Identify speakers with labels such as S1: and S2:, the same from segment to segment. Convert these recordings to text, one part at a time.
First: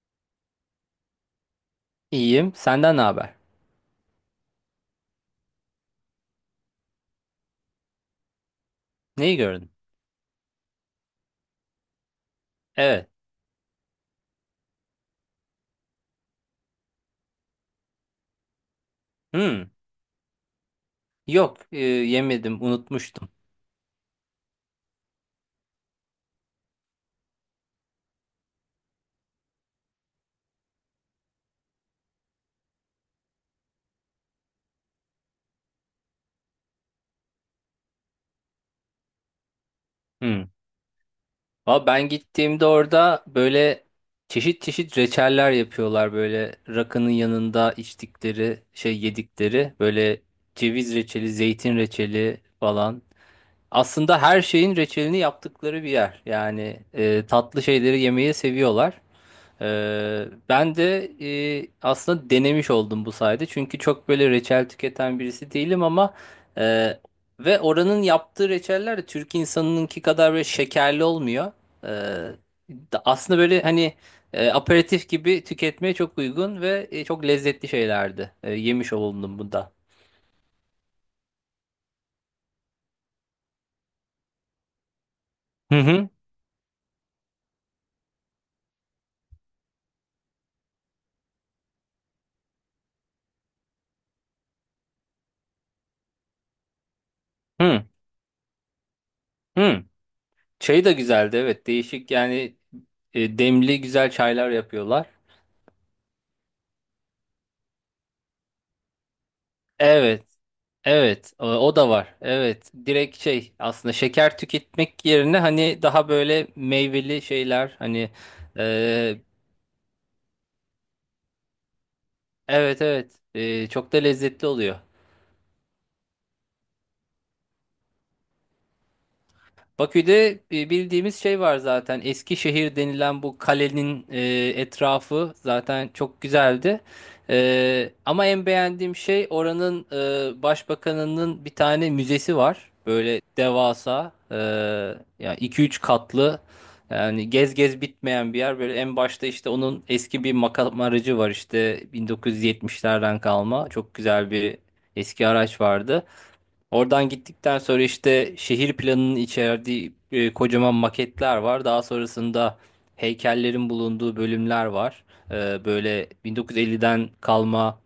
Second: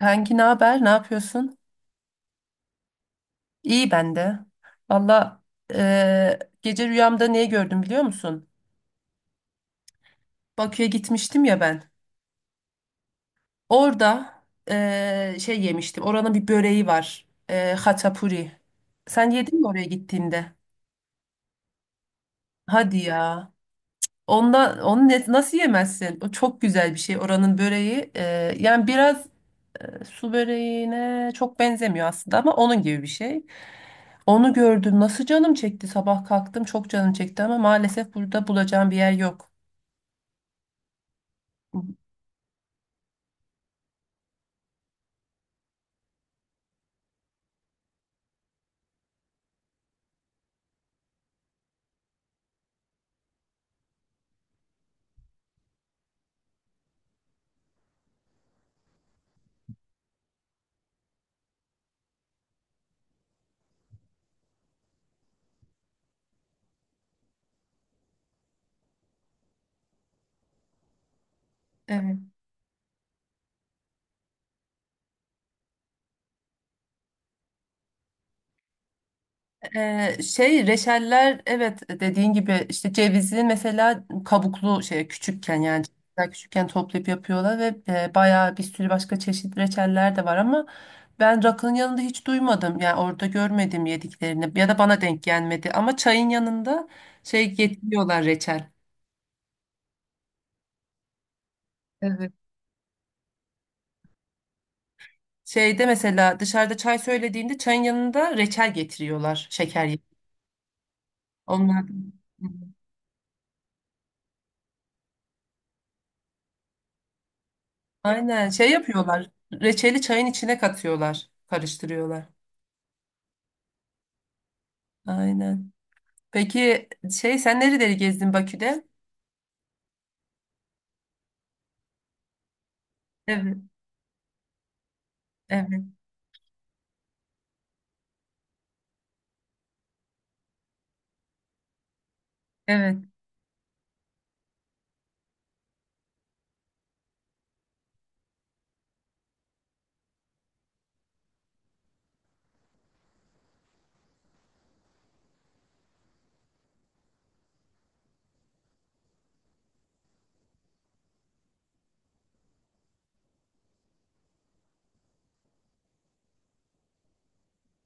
S1: Kanki ne haber? Ne yapıyorsun?
S2: İyiyim. Senden ne haber?
S1: İyi ben de. Valla gece rüyamda neyi gördüm biliyor musun?
S2: Neyi gördün?
S1: Bakü'ye gitmiştim ya ben.
S2: Evet.
S1: Orada şey yemiştim. Oranın bir böreği var. Haçapuri. Sen yedin
S2: Hmm.
S1: mi oraya gittiğinde?
S2: Yok, yemedim,
S1: Hadi
S2: unutmuştum.
S1: ya. Onu nasıl yemezsin? O çok güzel bir şey oranın böreği. Yani biraz. Su böreğine çok benzemiyor aslında ama onun gibi bir şey. Onu gördüm. Nasıl canım çekti sabah kalktım. Çok canım çekti ama maalesef burada bulacağım bir yer yok.
S2: Hmm. Valla ben gittiğimde orada böyle çeşit çeşit reçeller yapıyorlar, böyle rakının yanında içtikleri, şey yedikleri böyle ceviz reçeli, zeytin reçeli falan. Aslında her şeyin reçelini yaptıkları bir yer. Yani tatlı şeyleri yemeyi seviyorlar. Ben de aslında denemiş oldum bu sayede. Çünkü çok böyle reçel tüketen birisi değilim ama e, ve oranın yaptığı reçeller de Türk insanınınki kadar böyle şekerli olmuyor. Ee,
S1: Evet.
S2: Aslında böyle hani aperatif gibi tüketmeye çok uygun ve çok lezzetli şeylerdi. Yemiş oldum bu da.
S1: Şey reçeller, evet, dediğin gibi işte cevizi mesela kabuklu şey küçükken,
S2: Hı
S1: yani
S2: hı.
S1: cevizler küçükken toplayıp yapıyorlar ve bayağı bir sürü başka çeşit reçeller de var ama ben rakının yanında hiç duymadım, yani orada görmedim yediklerini ya da bana denk gelmedi, ama çayın yanında şey
S2: Hı
S1: getiriyorlar, reçel.
S2: hı. Çayı da güzeldi, evet, değişik,
S1: Evet.
S2: yani demli güzel çaylar yapıyorlar.
S1: Şeyde mesela dışarıda çay söylediğinde çayın yanında reçel getiriyorlar, şeker.
S2: Evet. Evet, o o
S1: Onlar.
S2: da var. Evet, direkt şey aslında şeker tüketmek yerine, hani daha böyle meyveli şeyler, hani
S1: Aynen şey
S2: e,
S1: yapıyorlar. Reçeli çayın içine katıyorlar. Karıştırıyorlar.
S2: evet evet, çok da lezzetli oluyor.
S1: Aynen. Peki şey, sen nereleri gezdin Bakü'de?
S2: Bakü'de bildiğimiz şey var zaten. Eskişehir denilen bu
S1: Evet.
S2: kalenin etrafı
S1: Evet.
S2: zaten çok güzeldi. Ama en beğendiğim şey, oranın başbakanının bir tane müzesi var.
S1: Evet.
S2: Böyle devasa, yani 2-3 katlı. Yani gez gez bitmeyen bir yer. Böyle en başta işte onun eski bir makam aracı var, işte 1970'lerden kalma. Çok güzel bir eski araç vardı. Oradan gittikten sonra işte şehir planının içerdiği kocaman maketler var. Daha sonrasında heykellerin bulunduğu bölümler var. Böyle 1950'den kalma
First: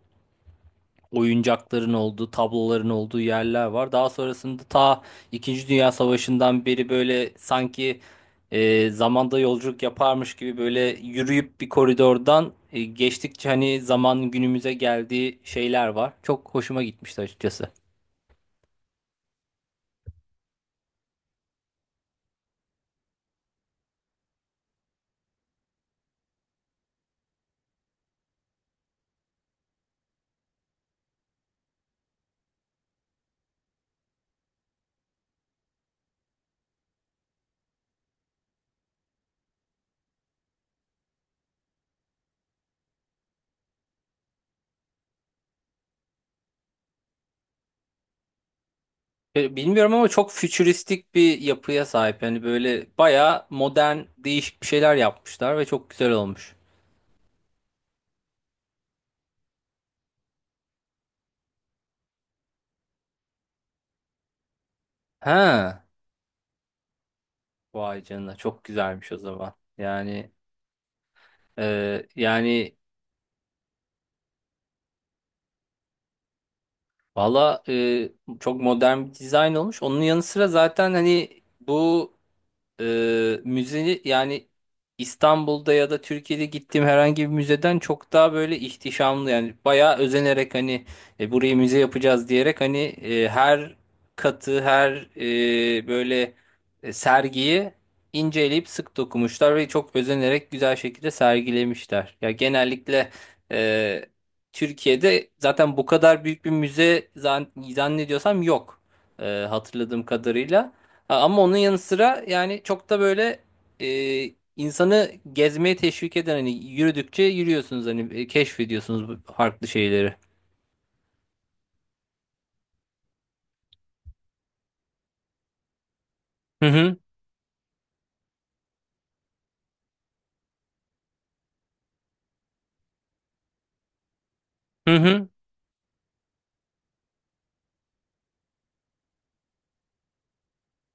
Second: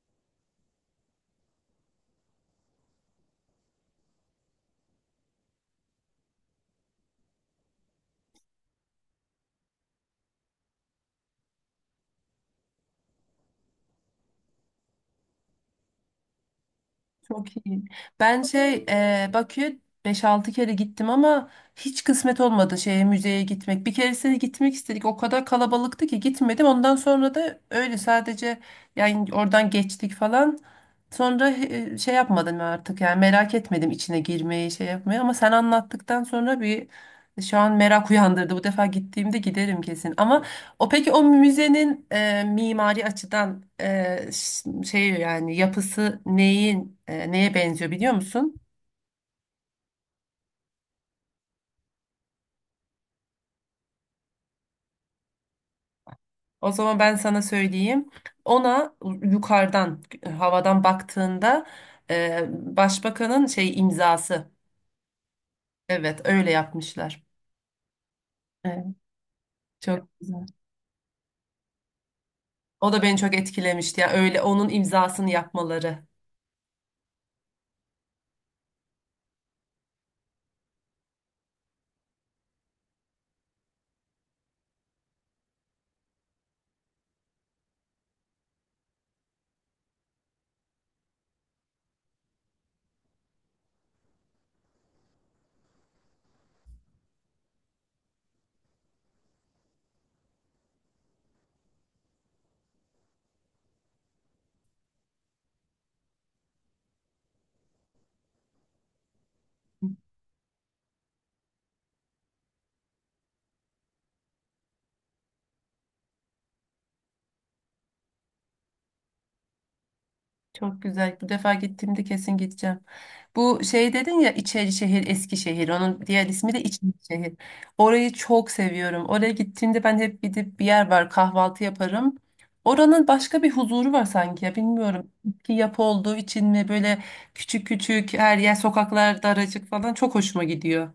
S2: oyuncakların olduğu, tabloların olduğu yerler var. Daha sonrasında ta İkinci Dünya Savaşı'ndan beri böyle, sanki zamanda yolculuk yaparmış gibi böyle yürüyüp bir koridordan geçtikçe hani zaman günümüze geldiği şeyler var. Çok hoşuma gitmişti
S1: Çok
S2: açıkçası.
S1: iyi. Ben şey, Bakü'ye 5-6 kere gittim ama hiç kısmet olmadı şeye, müzeye gitmek. Bir keresine gitmek istedik. O kadar kalabalıktı ki gitmedim. Ondan sonra da öyle sadece, yani oradan geçtik falan. Sonra şey yapmadım artık, yani merak etmedim içine girmeyi, şey yapmayı, ama sen anlattıktan sonra bir şu an merak uyandırdı. Bu defa gittiğimde giderim kesin. Ama o, peki o müzenin mimari açıdan şey, yani yapısı neyin, neye benziyor biliyor musun?
S2: Bilmiyorum ama çok fütüristik bir yapıya sahip. Yani böyle bayağı modern, değişik bir şeyler yapmışlar ve çok güzel olmuş.
S1: O zaman ben sana söyleyeyim. Ona yukarıdan havadan baktığında başbakanın şey imzası.
S2: Ha,
S1: Evet, öyle yapmışlar.
S2: vay canına, çok
S1: Evet,
S2: güzelmiş o zaman.
S1: çok
S2: Yani
S1: güzel.
S2: e, yani
S1: O da beni çok etkilemişti. Yani öyle onun imzasını yapmaları.
S2: valla, çok modern bir dizayn olmuş. Onun yanı sıra zaten hani bu müze, yani İstanbul'da ya da Türkiye'de gittiğim herhangi bir müzeden çok daha böyle ihtişamlı, yani bayağı özenerek, hani burayı müze yapacağız diyerek, hani her katı, her böyle, sergiyi inceleyip sık dokumuşlar ve çok özenerek güzel şekilde sergilemişler. Ya genellikle e, Türkiye'de zaten bu kadar büyük bir müze zannediyorsam yok, e, hatırladığım kadarıyla. Ama onun yanı sıra, yani çok da böyle insanı gezmeye teşvik eden, hani yürüdükçe yürüyorsunuz, hani keşfediyorsunuz bu farklı şeyleri.
S1: Çok güzel. Bu defa gittiğimde kesin gideceğim. Bu şey dedin ya, Şehir, Eskişehir. Onun diğer ismi de
S2: Hı hı.
S1: şehir. Orayı çok seviyorum. Oraya gittiğimde ben hep gidip bir yer var, kahvaltı yaparım. Oranın başka bir huzuru var sanki ya,
S2: Hı
S1: bilmiyorum.
S2: hı.
S1: Ki yapı olduğu için mi böyle küçük küçük, her yer sokaklar daracık falan, çok hoşuma gidiyor.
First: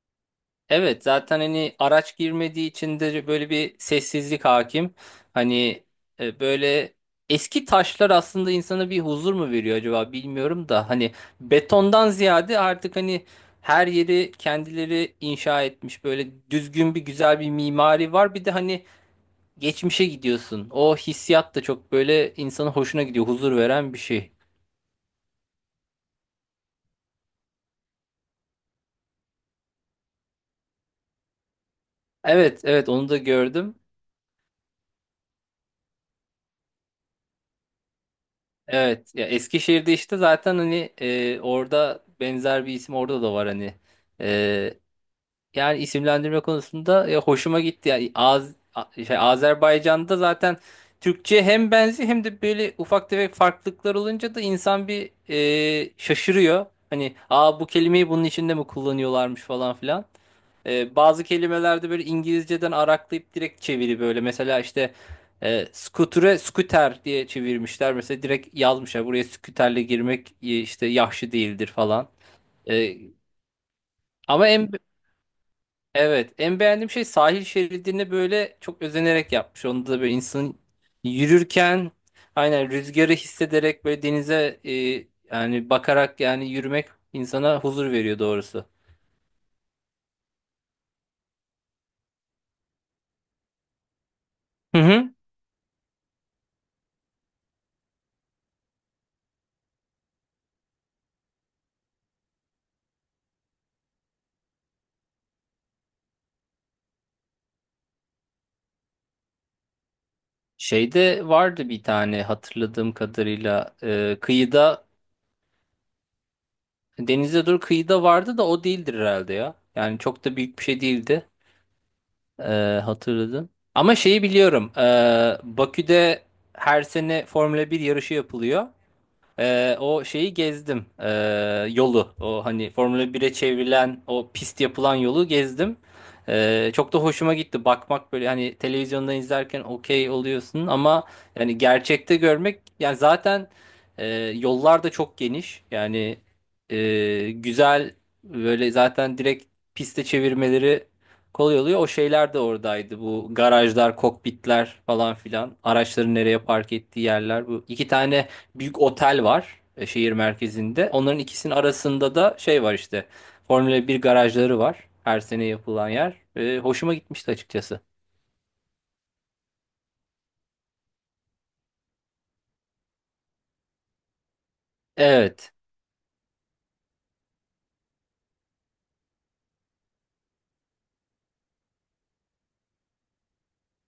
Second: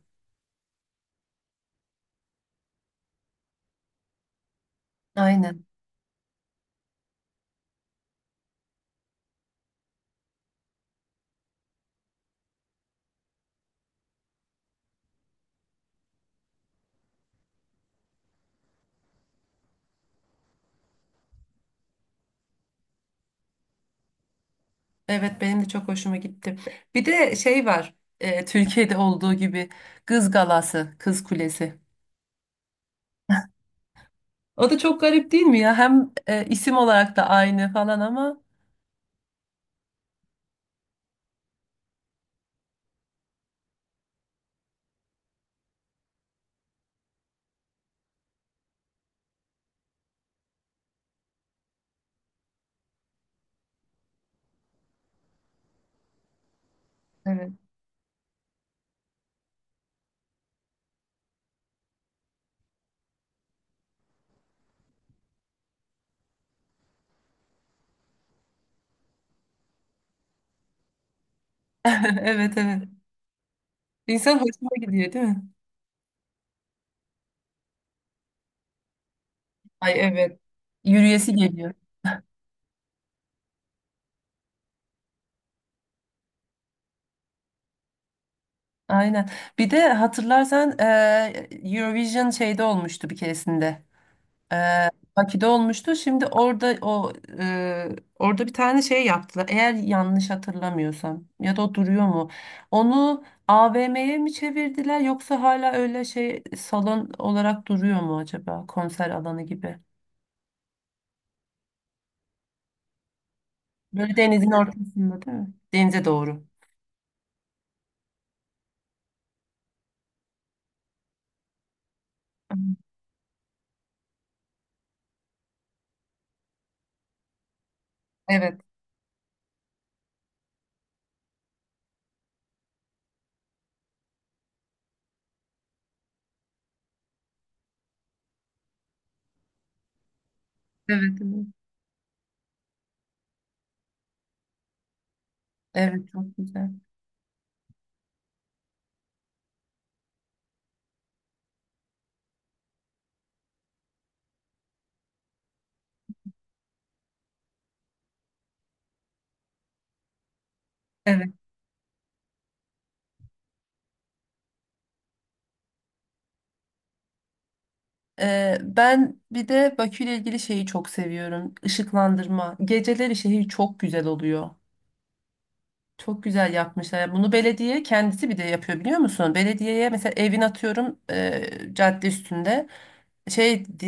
S2: Evet, zaten hani araç girmediği için de böyle bir sessizlik hakim.
S1: Aynen.
S2: Hani böyle eski taşlar aslında insana bir huzur mu veriyor acaba bilmiyorum da, hani betondan ziyade artık, hani her yeri kendileri inşa etmiş, böyle düzgün bir, güzel bir mimari var. Bir de hani geçmişe gidiyorsun. O hissiyat da çok böyle insanın hoşuna gidiyor, huzur veren bir şey.
S1: Evet, benim de çok hoşuma gitti. Bir de şey var. Türkiye'de olduğu gibi Kız Galası, Kız Kulesi.
S2: Evet, evet, onu da gördüm.
S1: O da çok garip değil mi ya? Hem isim olarak da aynı falan, ama
S2: Evet, ya Eskişehir'de işte zaten hani orada benzer bir isim, orada da var hani. E, Yani isimlendirme konusunda ya hoşuma gitti. Yani şey, Azerbaycan'da zaten Türkçe hem benzi hem de böyle ufak tefek farklılıklar olunca da insan bir şaşırıyor. Hani,
S1: evet.
S2: aa, bu kelimeyi bunun içinde mi kullanıyorlarmış falan filan. Bazı kelimelerde böyle İngilizceden araklayıp direkt çeviri böyle. Mesela işte scooter'e scooter diye çevirmişler. Mesela direkt yazmışlar, buraya scooter'le girmek işte yahşi değildir falan.
S1: Evet, evet.
S2: E,
S1: İnsan
S2: Ama
S1: hoşuna
S2: en,
S1: gidiyor değil mi?
S2: evet, en beğendiğim şey, sahil şeridini böyle çok özenerek yapmış. Onda
S1: Ay,
S2: da böyle
S1: evet.
S2: insanın
S1: Yürüyesi geliyor.
S2: yürürken aynen rüzgarı hissederek, böyle denize yani bakarak, yani yürümek insana huzur veriyor doğrusu.
S1: Aynen. Bir de hatırlarsan Eurovision şeyde olmuştu bir keresinde.
S2: Hı hı.
S1: Bakü'de olmuştu. Şimdi orada o, e, orada bir tane şey yaptılar. Eğer yanlış hatırlamıyorsam, ya da o duruyor mu? Onu AVM'ye mi çevirdiler, yoksa hala öyle şey, salon olarak duruyor mu acaba, konser alanı gibi?
S2: Şeyde vardı bir tane, hatırladığım kadarıyla
S1: Böyle denizin
S2: kıyıda,
S1: ortasında değil mi? Denize doğru.
S2: denize dur, kıyıda vardı da o değildir herhalde ya. Yani çok da büyük bir şey değildi, e, hatırladım. Ama şeyi biliyorum, Bakü'de her sene Formula 1 yarışı
S1: Evet.
S2: yapılıyor. O şeyi gezdim. Yolu. O hani Formula bire çevrilen o pist yapılan yolu gezdim. Çok da hoşuma gitti. Bakmak böyle, hani televizyonda izlerken okey oluyorsun
S1: Evet.
S2: ama
S1: Evet.
S2: yani gerçekte görmek, yani zaten e, yollar da çok geniş.
S1: Evet,
S2: Yani
S1: çok güzel.
S2: güzel, böyle zaten direkt piste çevirmeleri kolay oluyor. O şeyler de oradaydı. Bu garajlar, kokpitler falan filan. Araçların nereye park ettiği yerler. Bu iki tane büyük otel var şehir merkezinde. Onların
S1: Evet.
S2: ikisinin arasında da şey var işte. Formula 1 garajları var. Her sene yapılan yer. Hoşuma gitmişti açıkçası.
S1: Ben bir de Bakü ile ilgili şeyi çok seviyorum. Işıklandırma. Geceleri şehir çok güzel oluyor.
S2: Evet.
S1: Çok güzel yapmışlar. Yani bunu belediye kendisi bir de yapıyor biliyor musun? Belediyeye mesela evin, atıyorum, cadde üstünde şey di-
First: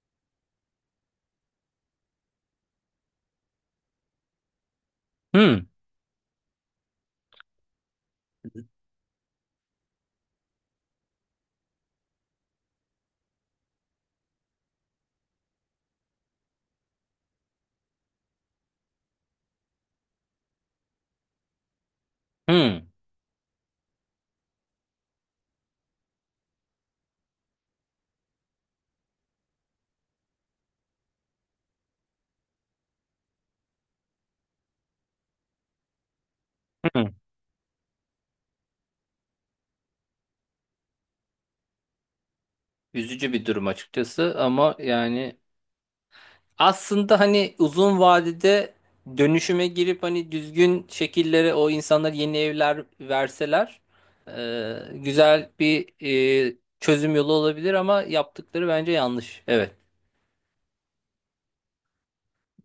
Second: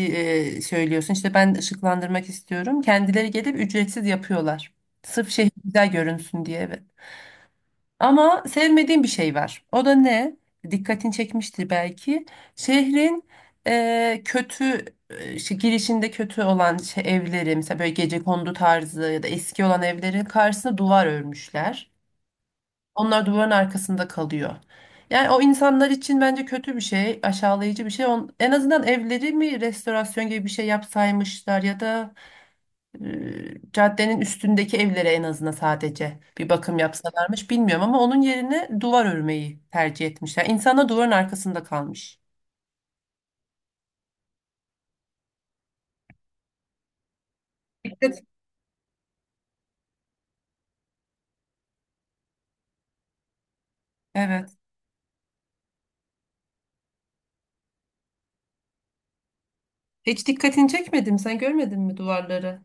S1: söylüyorsun işte ben ışıklandırmak istiyorum. Kendileri gelip ücretsiz yapıyorlar. Sırf şehir
S2: Hmm.
S1: güzel görünsün diye. Evet. Ama sevmediğim bir şey var. O da ne? Dikkatini çekmiştir belki. Şehrin kötü, girişinde kötü olan şey, evleri mesela böyle gecekondu tarzı ya da eski olan evlerin karşısına duvar örmüşler.
S2: Hmm.
S1: Onlar duvarın arkasında kalıyor. Yani o insanlar için bence kötü bir şey, aşağılayıcı bir şey. En azından evleri mi restorasyon gibi bir şey yapsaymışlar, ya da caddenin üstündeki evlere en azından sadece bir bakım
S2: Hmm.
S1: yapsalarmış, bilmiyorum, ama onun yerine duvar örmeyi tercih etmişler. İnsanlar duvarın arkasında kalmış.
S2: Üzücü bir durum açıkçası, ama yani aslında hani uzun vadede dönüşüme girip, hani düzgün şekillere, o insanlara yeni evler verseler
S1: Evet.
S2: güzel bir, çözüm yolu olabilir, ama yaptıkları bence yanlış. Evet.
S1: Hiç dikkatini çekmedim. Sen görmedin mi duvarları?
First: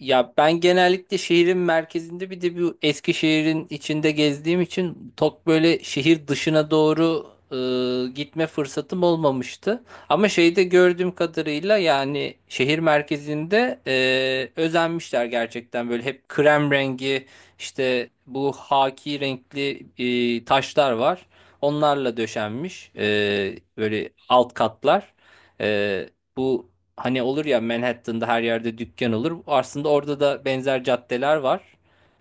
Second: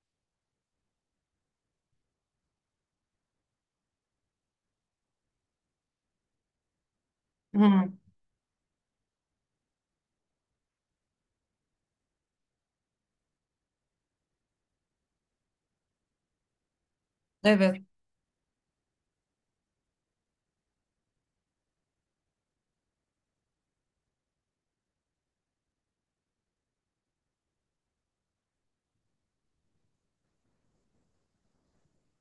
S2: Ya ben genellikle şehrin merkezinde, bir de bu Eskişehir'in içinde gezdiğim için çok böyle şehir dışına doğru
S1: Hı.
S2: gitme fırsatım olmamıştı. Ama şeyde gördüğüm kadarıyla, yani şehir merkezinde özenmişler gerçekten, böyle hep krem rengi,
S1: Evet.
S2: işte bu haki renkli taşlar var. Onlarla döşenmiş böyle alt katlar. E, bu Hani olur ya, Manhattan'da her yerde dükkan olur. Aslında orada da benzer caddeler var.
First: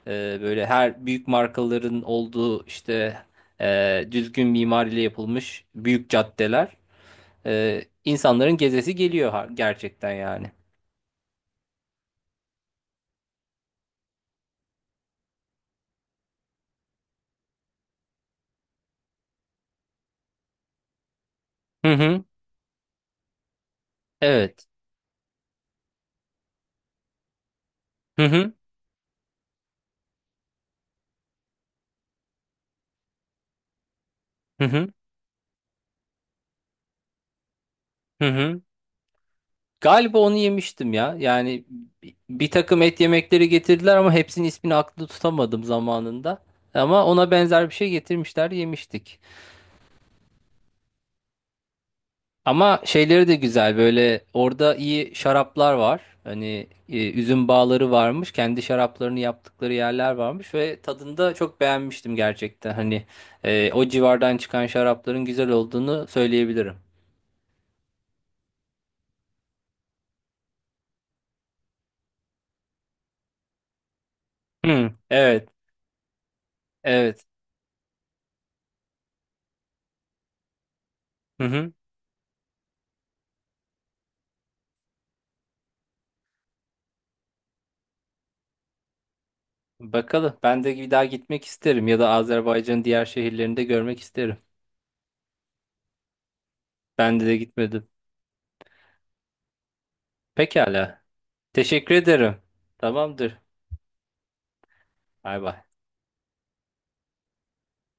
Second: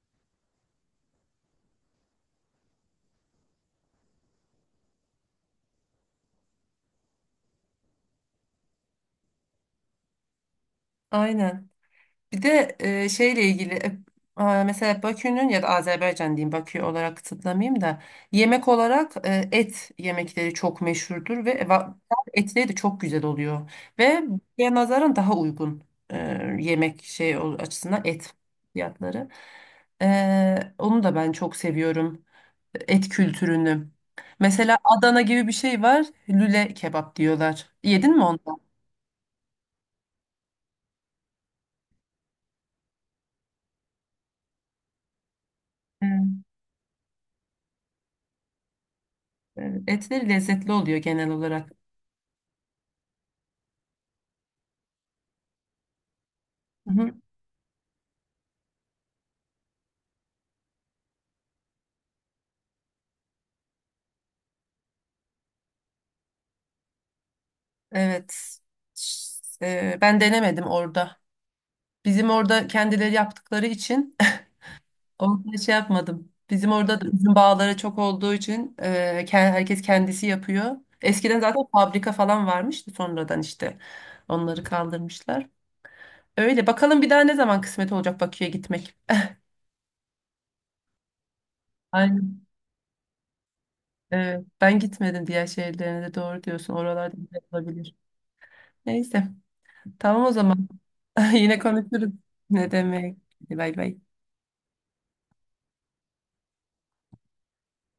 S2: Böyle her büyük markaların olduğu, işte düzgün mimariyle yapılmış büyük caddeler. İnsanların gezesi geliyor gerçekten yani.
S1: Aynen. Bir de e, şeyle ilgili e, e, mesela Bakü'nün ya da Azerbaycan diyeyim, Bakü olarak kısıtlamayayım da, yemek olarak et yemekleri çok meşhurdur ve
S2: Hı hı.
S1: etleri de çok güzel oluyor. Ve
S2: Evet.
S1: buraya nazaran daha uygun, e, açısından
S2: Hı
S1: et
S2: hı.
S1: fiyatları. Onu da ben çok seviyorum, et kültürünü.
S2: Hı
S1: Mesela
S2: hı.
S1: Adana gibi bir şey var, lüle kebap diyorlar. Yedin mi
S2: Hı
S1: onu?
S2: hı. Galiba onu yemiştim ya. Yani bir takım et yemekleri getirdiler ama hepsinin ismini aklımda tutamadım
S1: Evet.
S2: zamanında. Ama ona benzer bir şey getirmişler, yemiştik.
S1: Evet, etleri lezzetli oluyor genel olarak.
S2: Ama şeyleri de güzel, böyle orada iyi şaraplar var. Hani üzüm bağları varmış. Kendi şaraplarını yaptıkları yerler varmış ve tadında çok beğenmiştim gerçekten. Hani o civardan çıkan şarapların güzel olduğunu söyleyebilirim.
S1: Evet. Ş- Ben denemedim orada. Bizim orada kendileri yaptıkları için
S2: Hı, evet,
S1: orada şey yapmadım. Bizim orada da
S2: evet.
S1: üzüm bağları çok olduğu için, herkes kendisi yapıyor. Eskiden
S2: Hı
S1: zaten
S2: hı.
S1: fabrika falan varmıştı, sonradan işte onları kaldırmışlar. Öyle bakalım, bir daha ne zaman kısmet olacak Bakü'ye gitmek.
S2: Bakalım. Ben de bir daha gitmek isterim ya da
S1: Aynen.
S2: Azerbaycan'ın diğer şehirlerinde görmek isterim.
S1: Evet, ben gitmedim diğer şehirlerine de, doğru diyorsun. Oralarda
S2: Ben de
S1: güzel
S2: gitmedim.
S1: olabilir. Neyse, tamam o zaman.
S2: Pekala.
S1: Yine
S2: Teşekkür
S1: konuşuruz.
S2: ederim.
S1: Ne demek.
S2: Tamamdır.
S1: Hadi, bay bay.
S2: Bay bay.